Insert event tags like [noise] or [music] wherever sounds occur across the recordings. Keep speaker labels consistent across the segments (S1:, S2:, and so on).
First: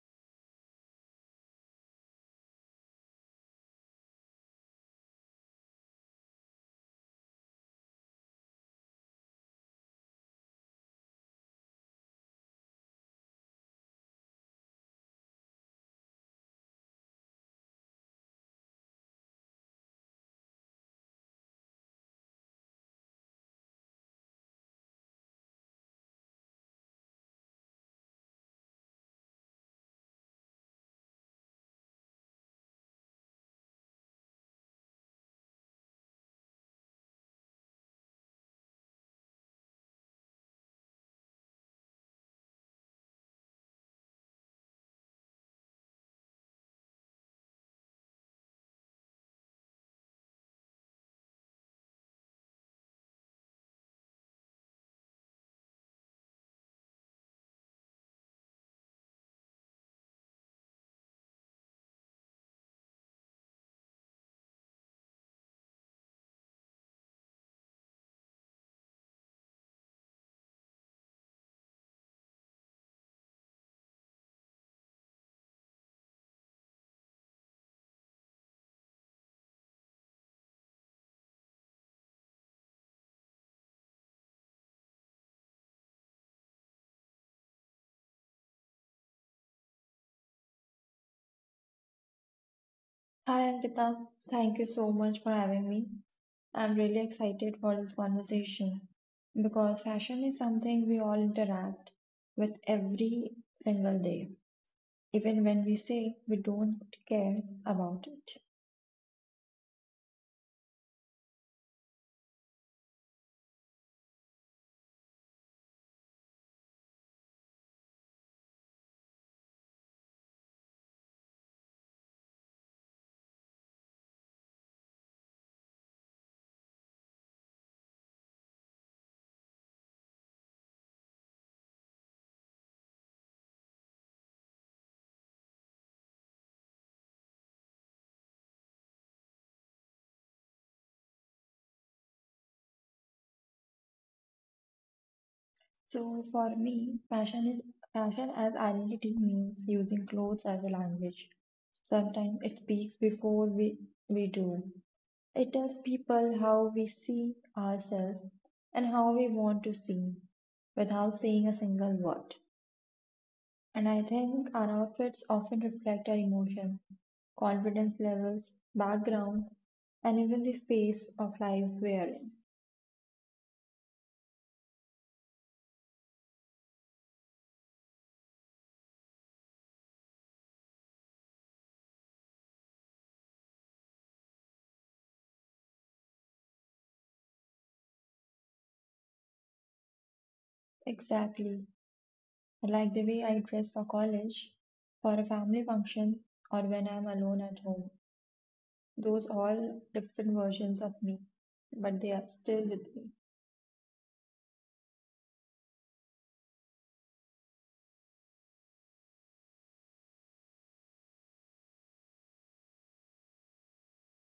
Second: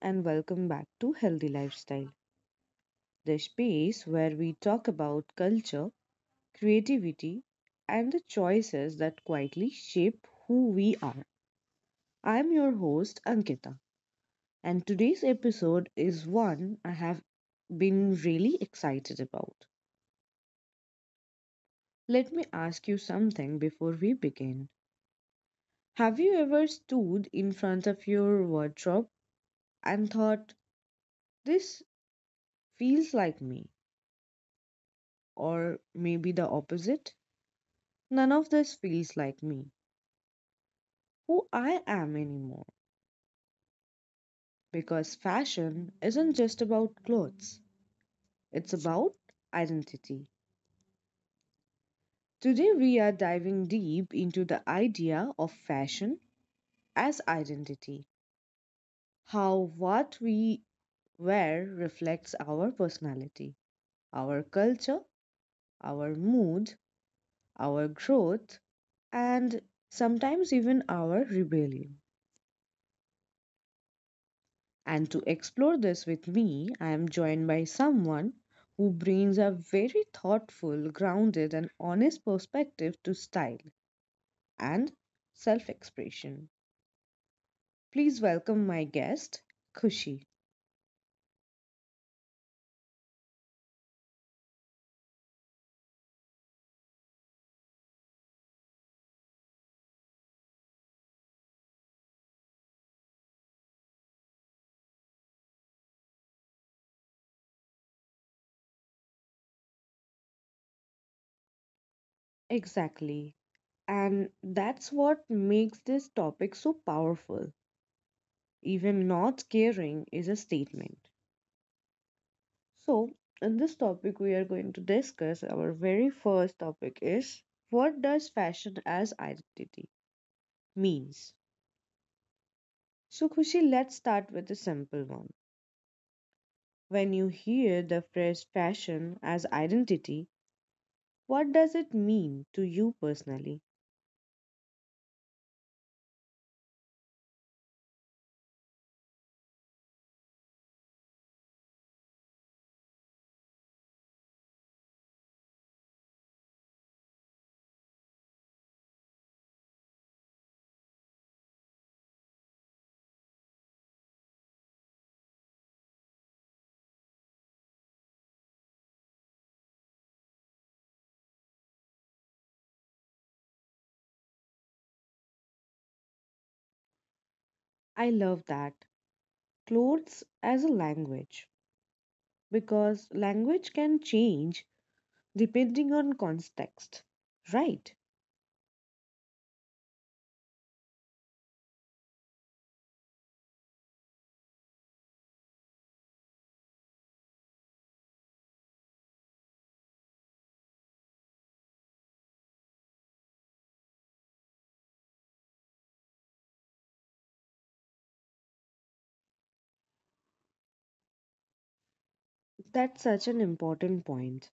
S1: and welcome back to Healthy Lifestyle, the space where we talk about culture, creativity, and the choices that quietly shape who we are. I'm your host, Ankita, and today's episode is one I have been really excited about. Let me ask you something before we begin. Have you ever stood in front of your wardrobe and thought, this feels like me, or maybe the opposite? None of this feels like me, who I am anymore. Because fashion isn't just about clothes, it's about identity. Today, we are diving deep into the idea of fashion as identity, how what we wear reflects our personality, our culture, our mood, our growth, and sometimes even our rebellion. And to explore this with me, I am joined by someone who brings a very thoughtful, grounded, and honest perspective to style and self expression. Please welcome my guest, Kushi.
S2: Hi Ankita, thank you so much for having me. I'm really excited for this conversation because fashion is something we all interact with every single day, even when we say we don't care about it.
S1: Exactly. And that's what makes this topic so powerful. Even not caring is a statement. So, in this topic, we are going to discuss our very first topic is what does fashion as identity means? So, Khushi, let's start with a simple one. When you hear the phrase fashion as identity, what does it mean to you personally?
S2: So for me, fashion is fashion as identity means using clothes as a language. Sometimes it speaks before we do. It tells people how we see ourselves and how we want to seem without saying a single word. And I think our outfits often reflect our emotion, confidence levels, background, and even the phase of life we are in.
S1: I love that. Clothes as a language, because language can change depending on context. Right.
S2: Exactly. Like the way I dress for college, for a family function, or when I'm alone at home. Those all different versions of me, but they are still with me.
S1: That's such an important point.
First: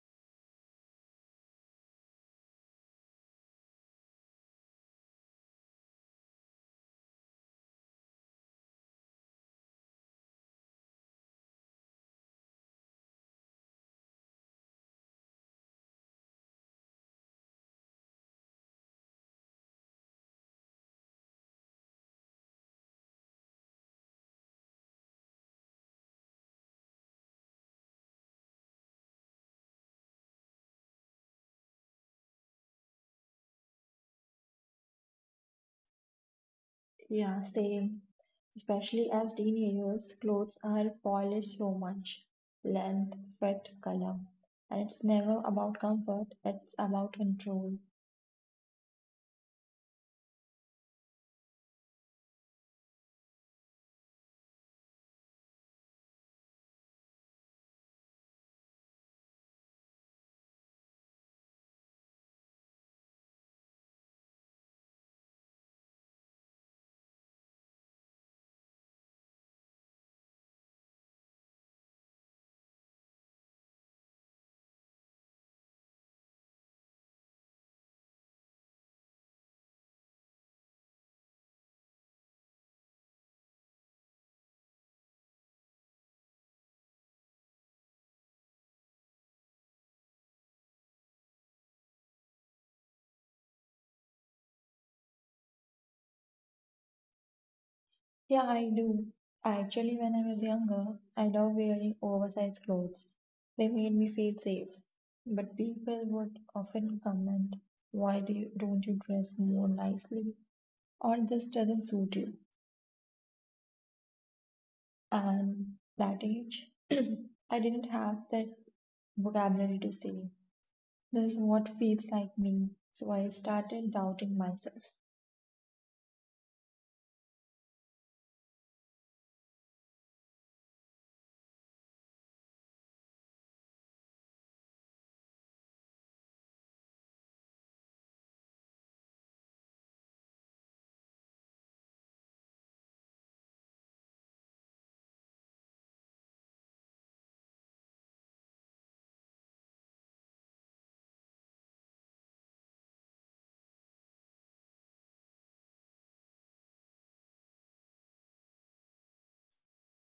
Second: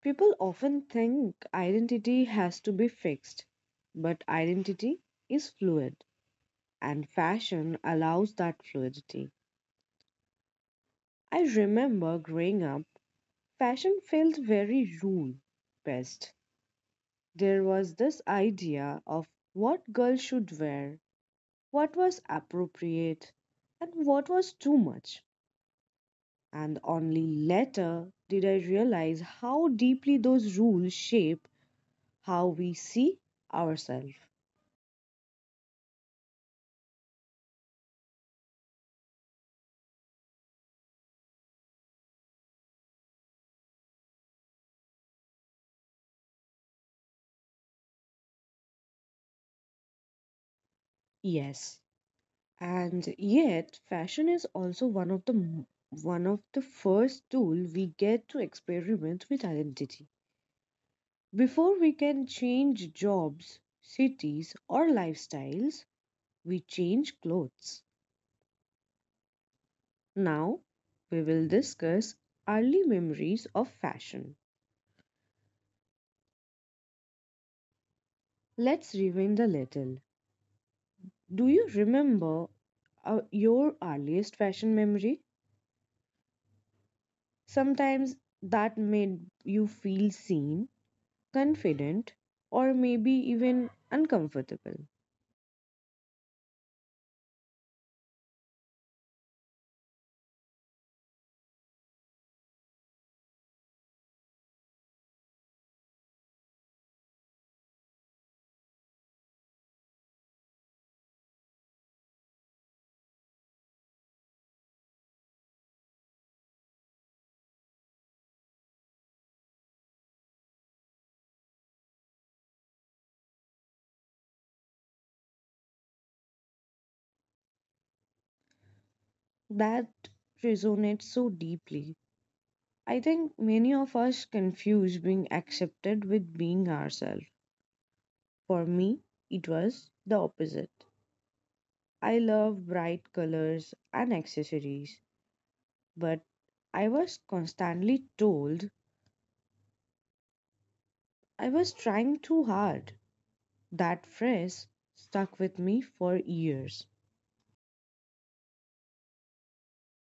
S1: People often think identity has to be fixed, but identity is fluid, and fashion allows that fluidity. I remember growing up, fashion felt very rule based. There was this idea of what girls should wear, what was appropriate, and what was too much. And only later did I realize how deeply those rules shape how we see ourselves.
S2: Yeah, same. Especially as teenagers, clothes are polished so much. Length, fit, color. And it's never about comfort, it's about control.
S1: Yes, and yet fashion is also one of the first tool we get to experiment with identity. Before we can change jobs, cities, or lifestyles, we change clothes. Now, we will discuss early memories of fashion. Let's rewind a little. Do you remember your earliest fashion memory? Sometimes that made you feel seen, confident, or maybe even uncomfortable.
S2: Yeah, I do. Actually, when I was younger, I loved wearing oversized clothes. They made me feel safe. But people would often comment, don't you dress more nicely? Or this doesn't suit you. And that age, [clears throat] I didn't have that vocabulary to say, this is what feels like me. So I started doubting myself.
S1: That resonates so deeply. I think many of us confuse being accepted with being ourselves. For me, it was the opposite. I love bright colors and accessories, but I was constantly told I was trying too hard. That phrase stuck with me for years.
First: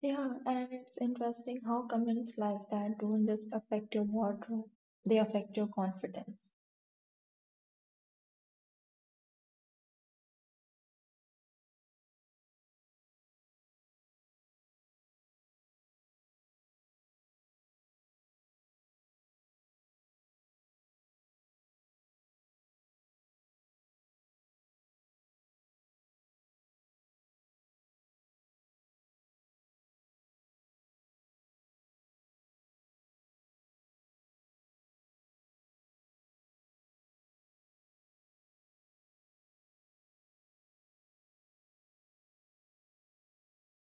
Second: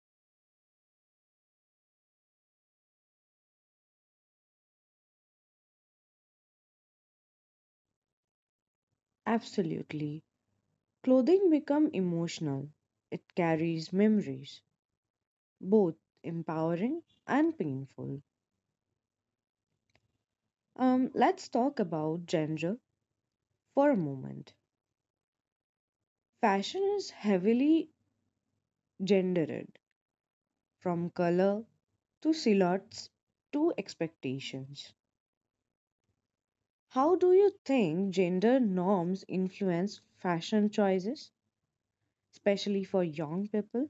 S2: Yeah, and it's interesting how comments like that don't just affect your wardrobe, they affect your confidence.
S1: Absolutely. Clothing become emotional. It carries memories, both empowering and painful. Let's talk about gender for a moment. Fashion is heavily gendered, from color to silhouettes to expectations. How do you think gender norms influence fashion choices, especially for young people?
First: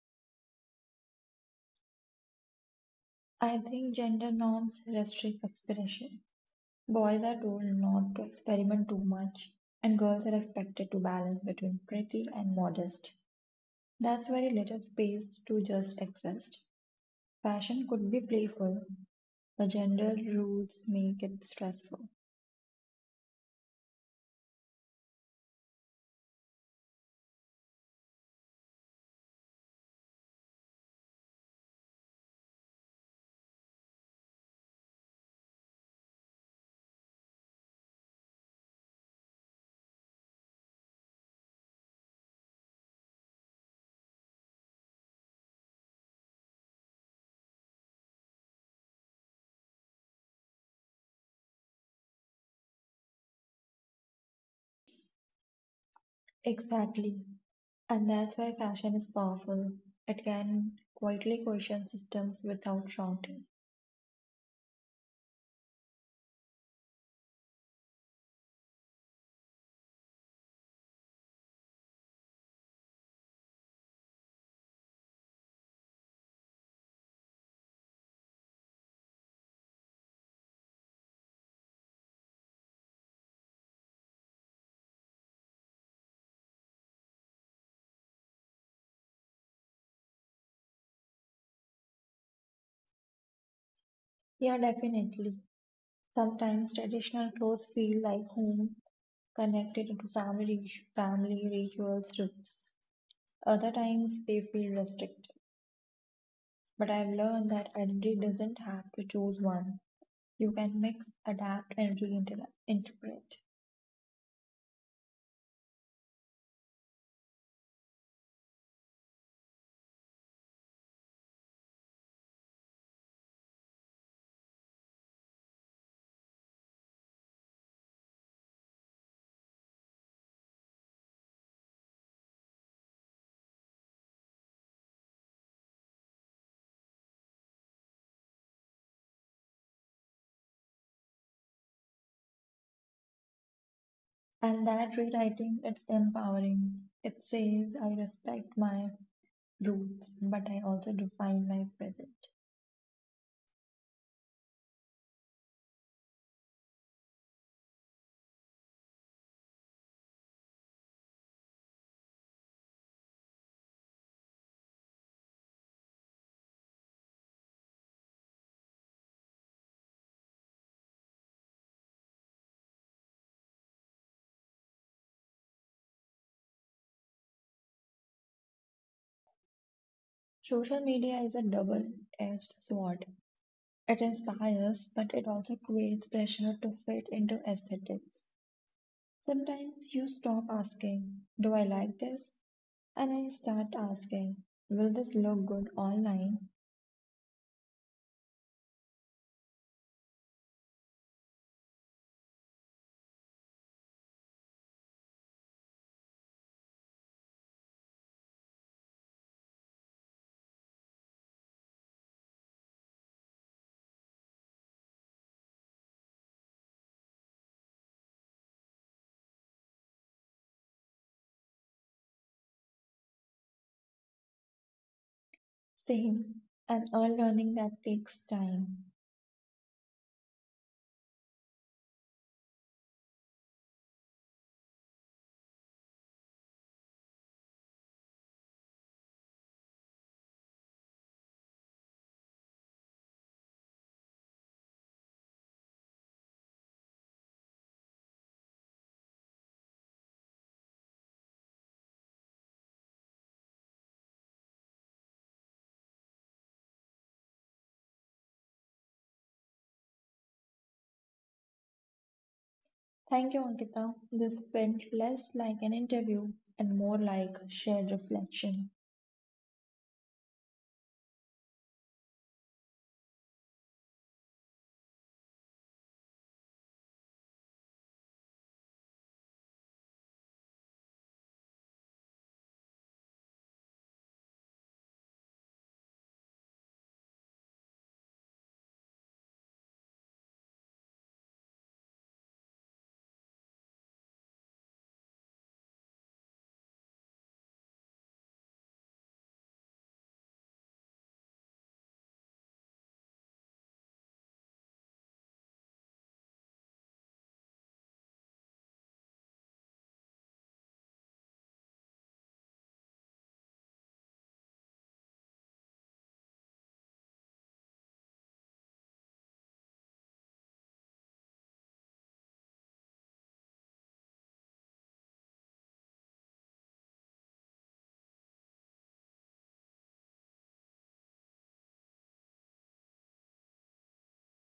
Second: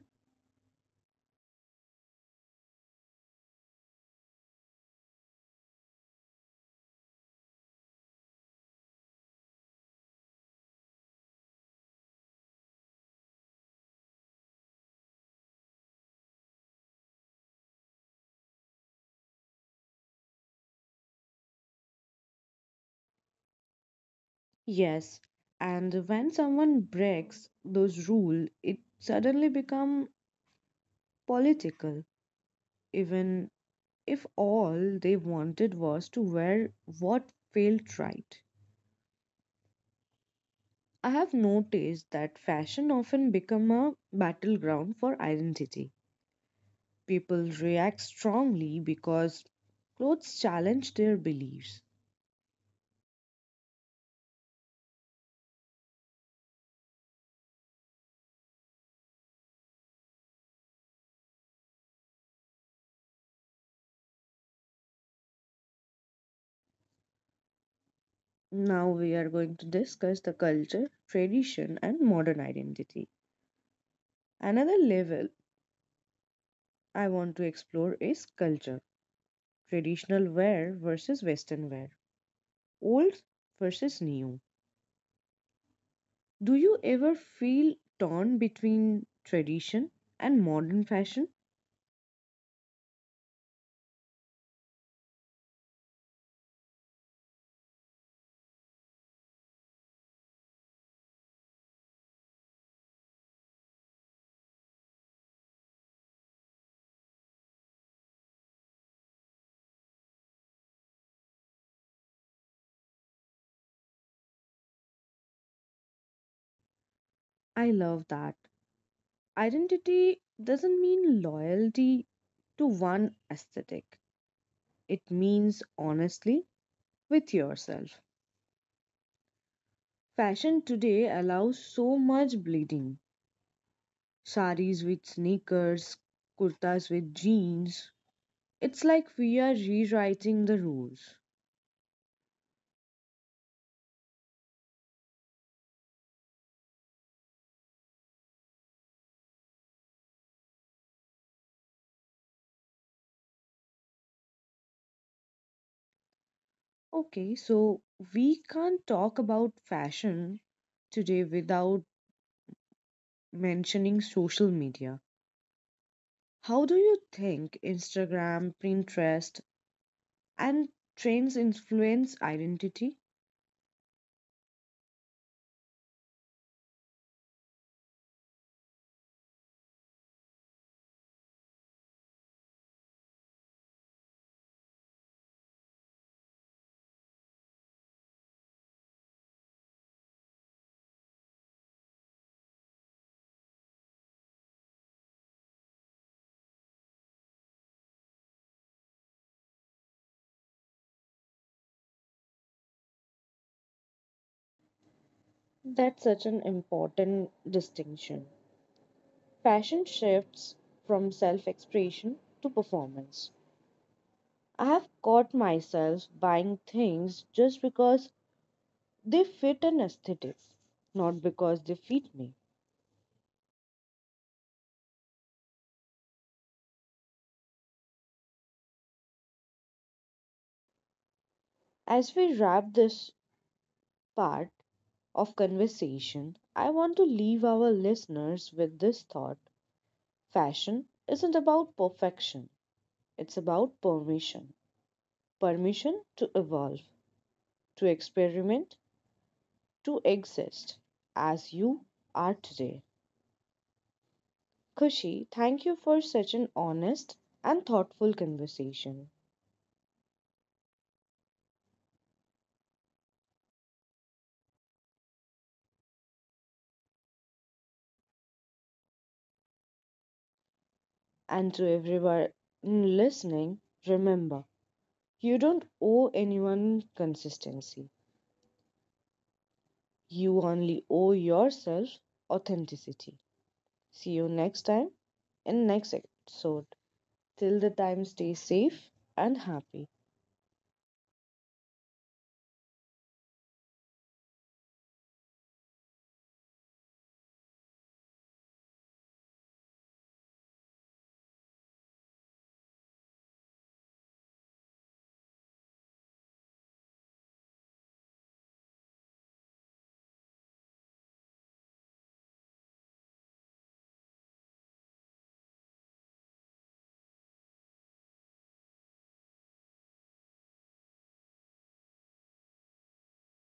S2: I think gender norms restrict expression. Boys are told not to experiment too much, and girls are expected to balance between pretty and modest. That's very little space to just exist. Passion could be playful, but gender rules make it stressful.
S1: Yes, and when someone breaks those rules, it suddenly becomes political, even if all they wanted was to wear what felt right. I have noticed that fashion often become a battleground for identity. People react strongly because clothes challenge their beliefs.
S2: Exactly. And that's why passion is powerful. It can quietly question systems without shouting.
S1: Now we are going to discuss the culture, tradition and modern identity. Another level I want to explore is culture, traditional wear versus western wear, old versus new. Do you ever feel torn between tradition and modern fashion?
S2: Yeah, definitely. Sometimes traditional clothes feel like home, connected to family, family rituals, roots. Other times they feel restricted. But I've learned that identity doesn't have to choose one. You can mix, adapt, and reinterpret.
S1: I love that. Identity doesn't mean loyalty to one aesthetic, it means honestly with yourself. Fashion today allows so much bleeding saris with sneakers, kurtas with jeans. It's like we are rewriting the rules.
S2: And that rewriting, it's empowering. It says, I respect my roots, but I also define my present.
S1: Okay, so we can't talk about fashion today without mentioning social media. How do you think Instagram, Pinterest, and trends influence identity?
S2: Social media is a double edged sword. It inspires, but it also creates pressure to fit into aesthetics. Sometimes you stop asking, do I like this? And I start asking, will this look good online?
S1: That's such an important distinction. Fashion shifts from self expression to performance. I have caught myself buying things just because they fit an aesthetic, not because they fit me.
S2: Same, and unlearning that takes time.
S1: As we wrap this part of conversation, I want to leave our listeners with this thought fashion isn't about perfection, it's about permission. Permission to evolve, to experiment, to exist as you are today. Kushi, thank you for such an honest and thoughtful conversation.
S2: Thank you, Ankita. This felt less like an interview and more like shared reflection.
S1: And to everyone listening, remember you don't owe anyone consistency, you only owe yourself authenticity. See you next time in next episode. Till the time, stay safe and happy.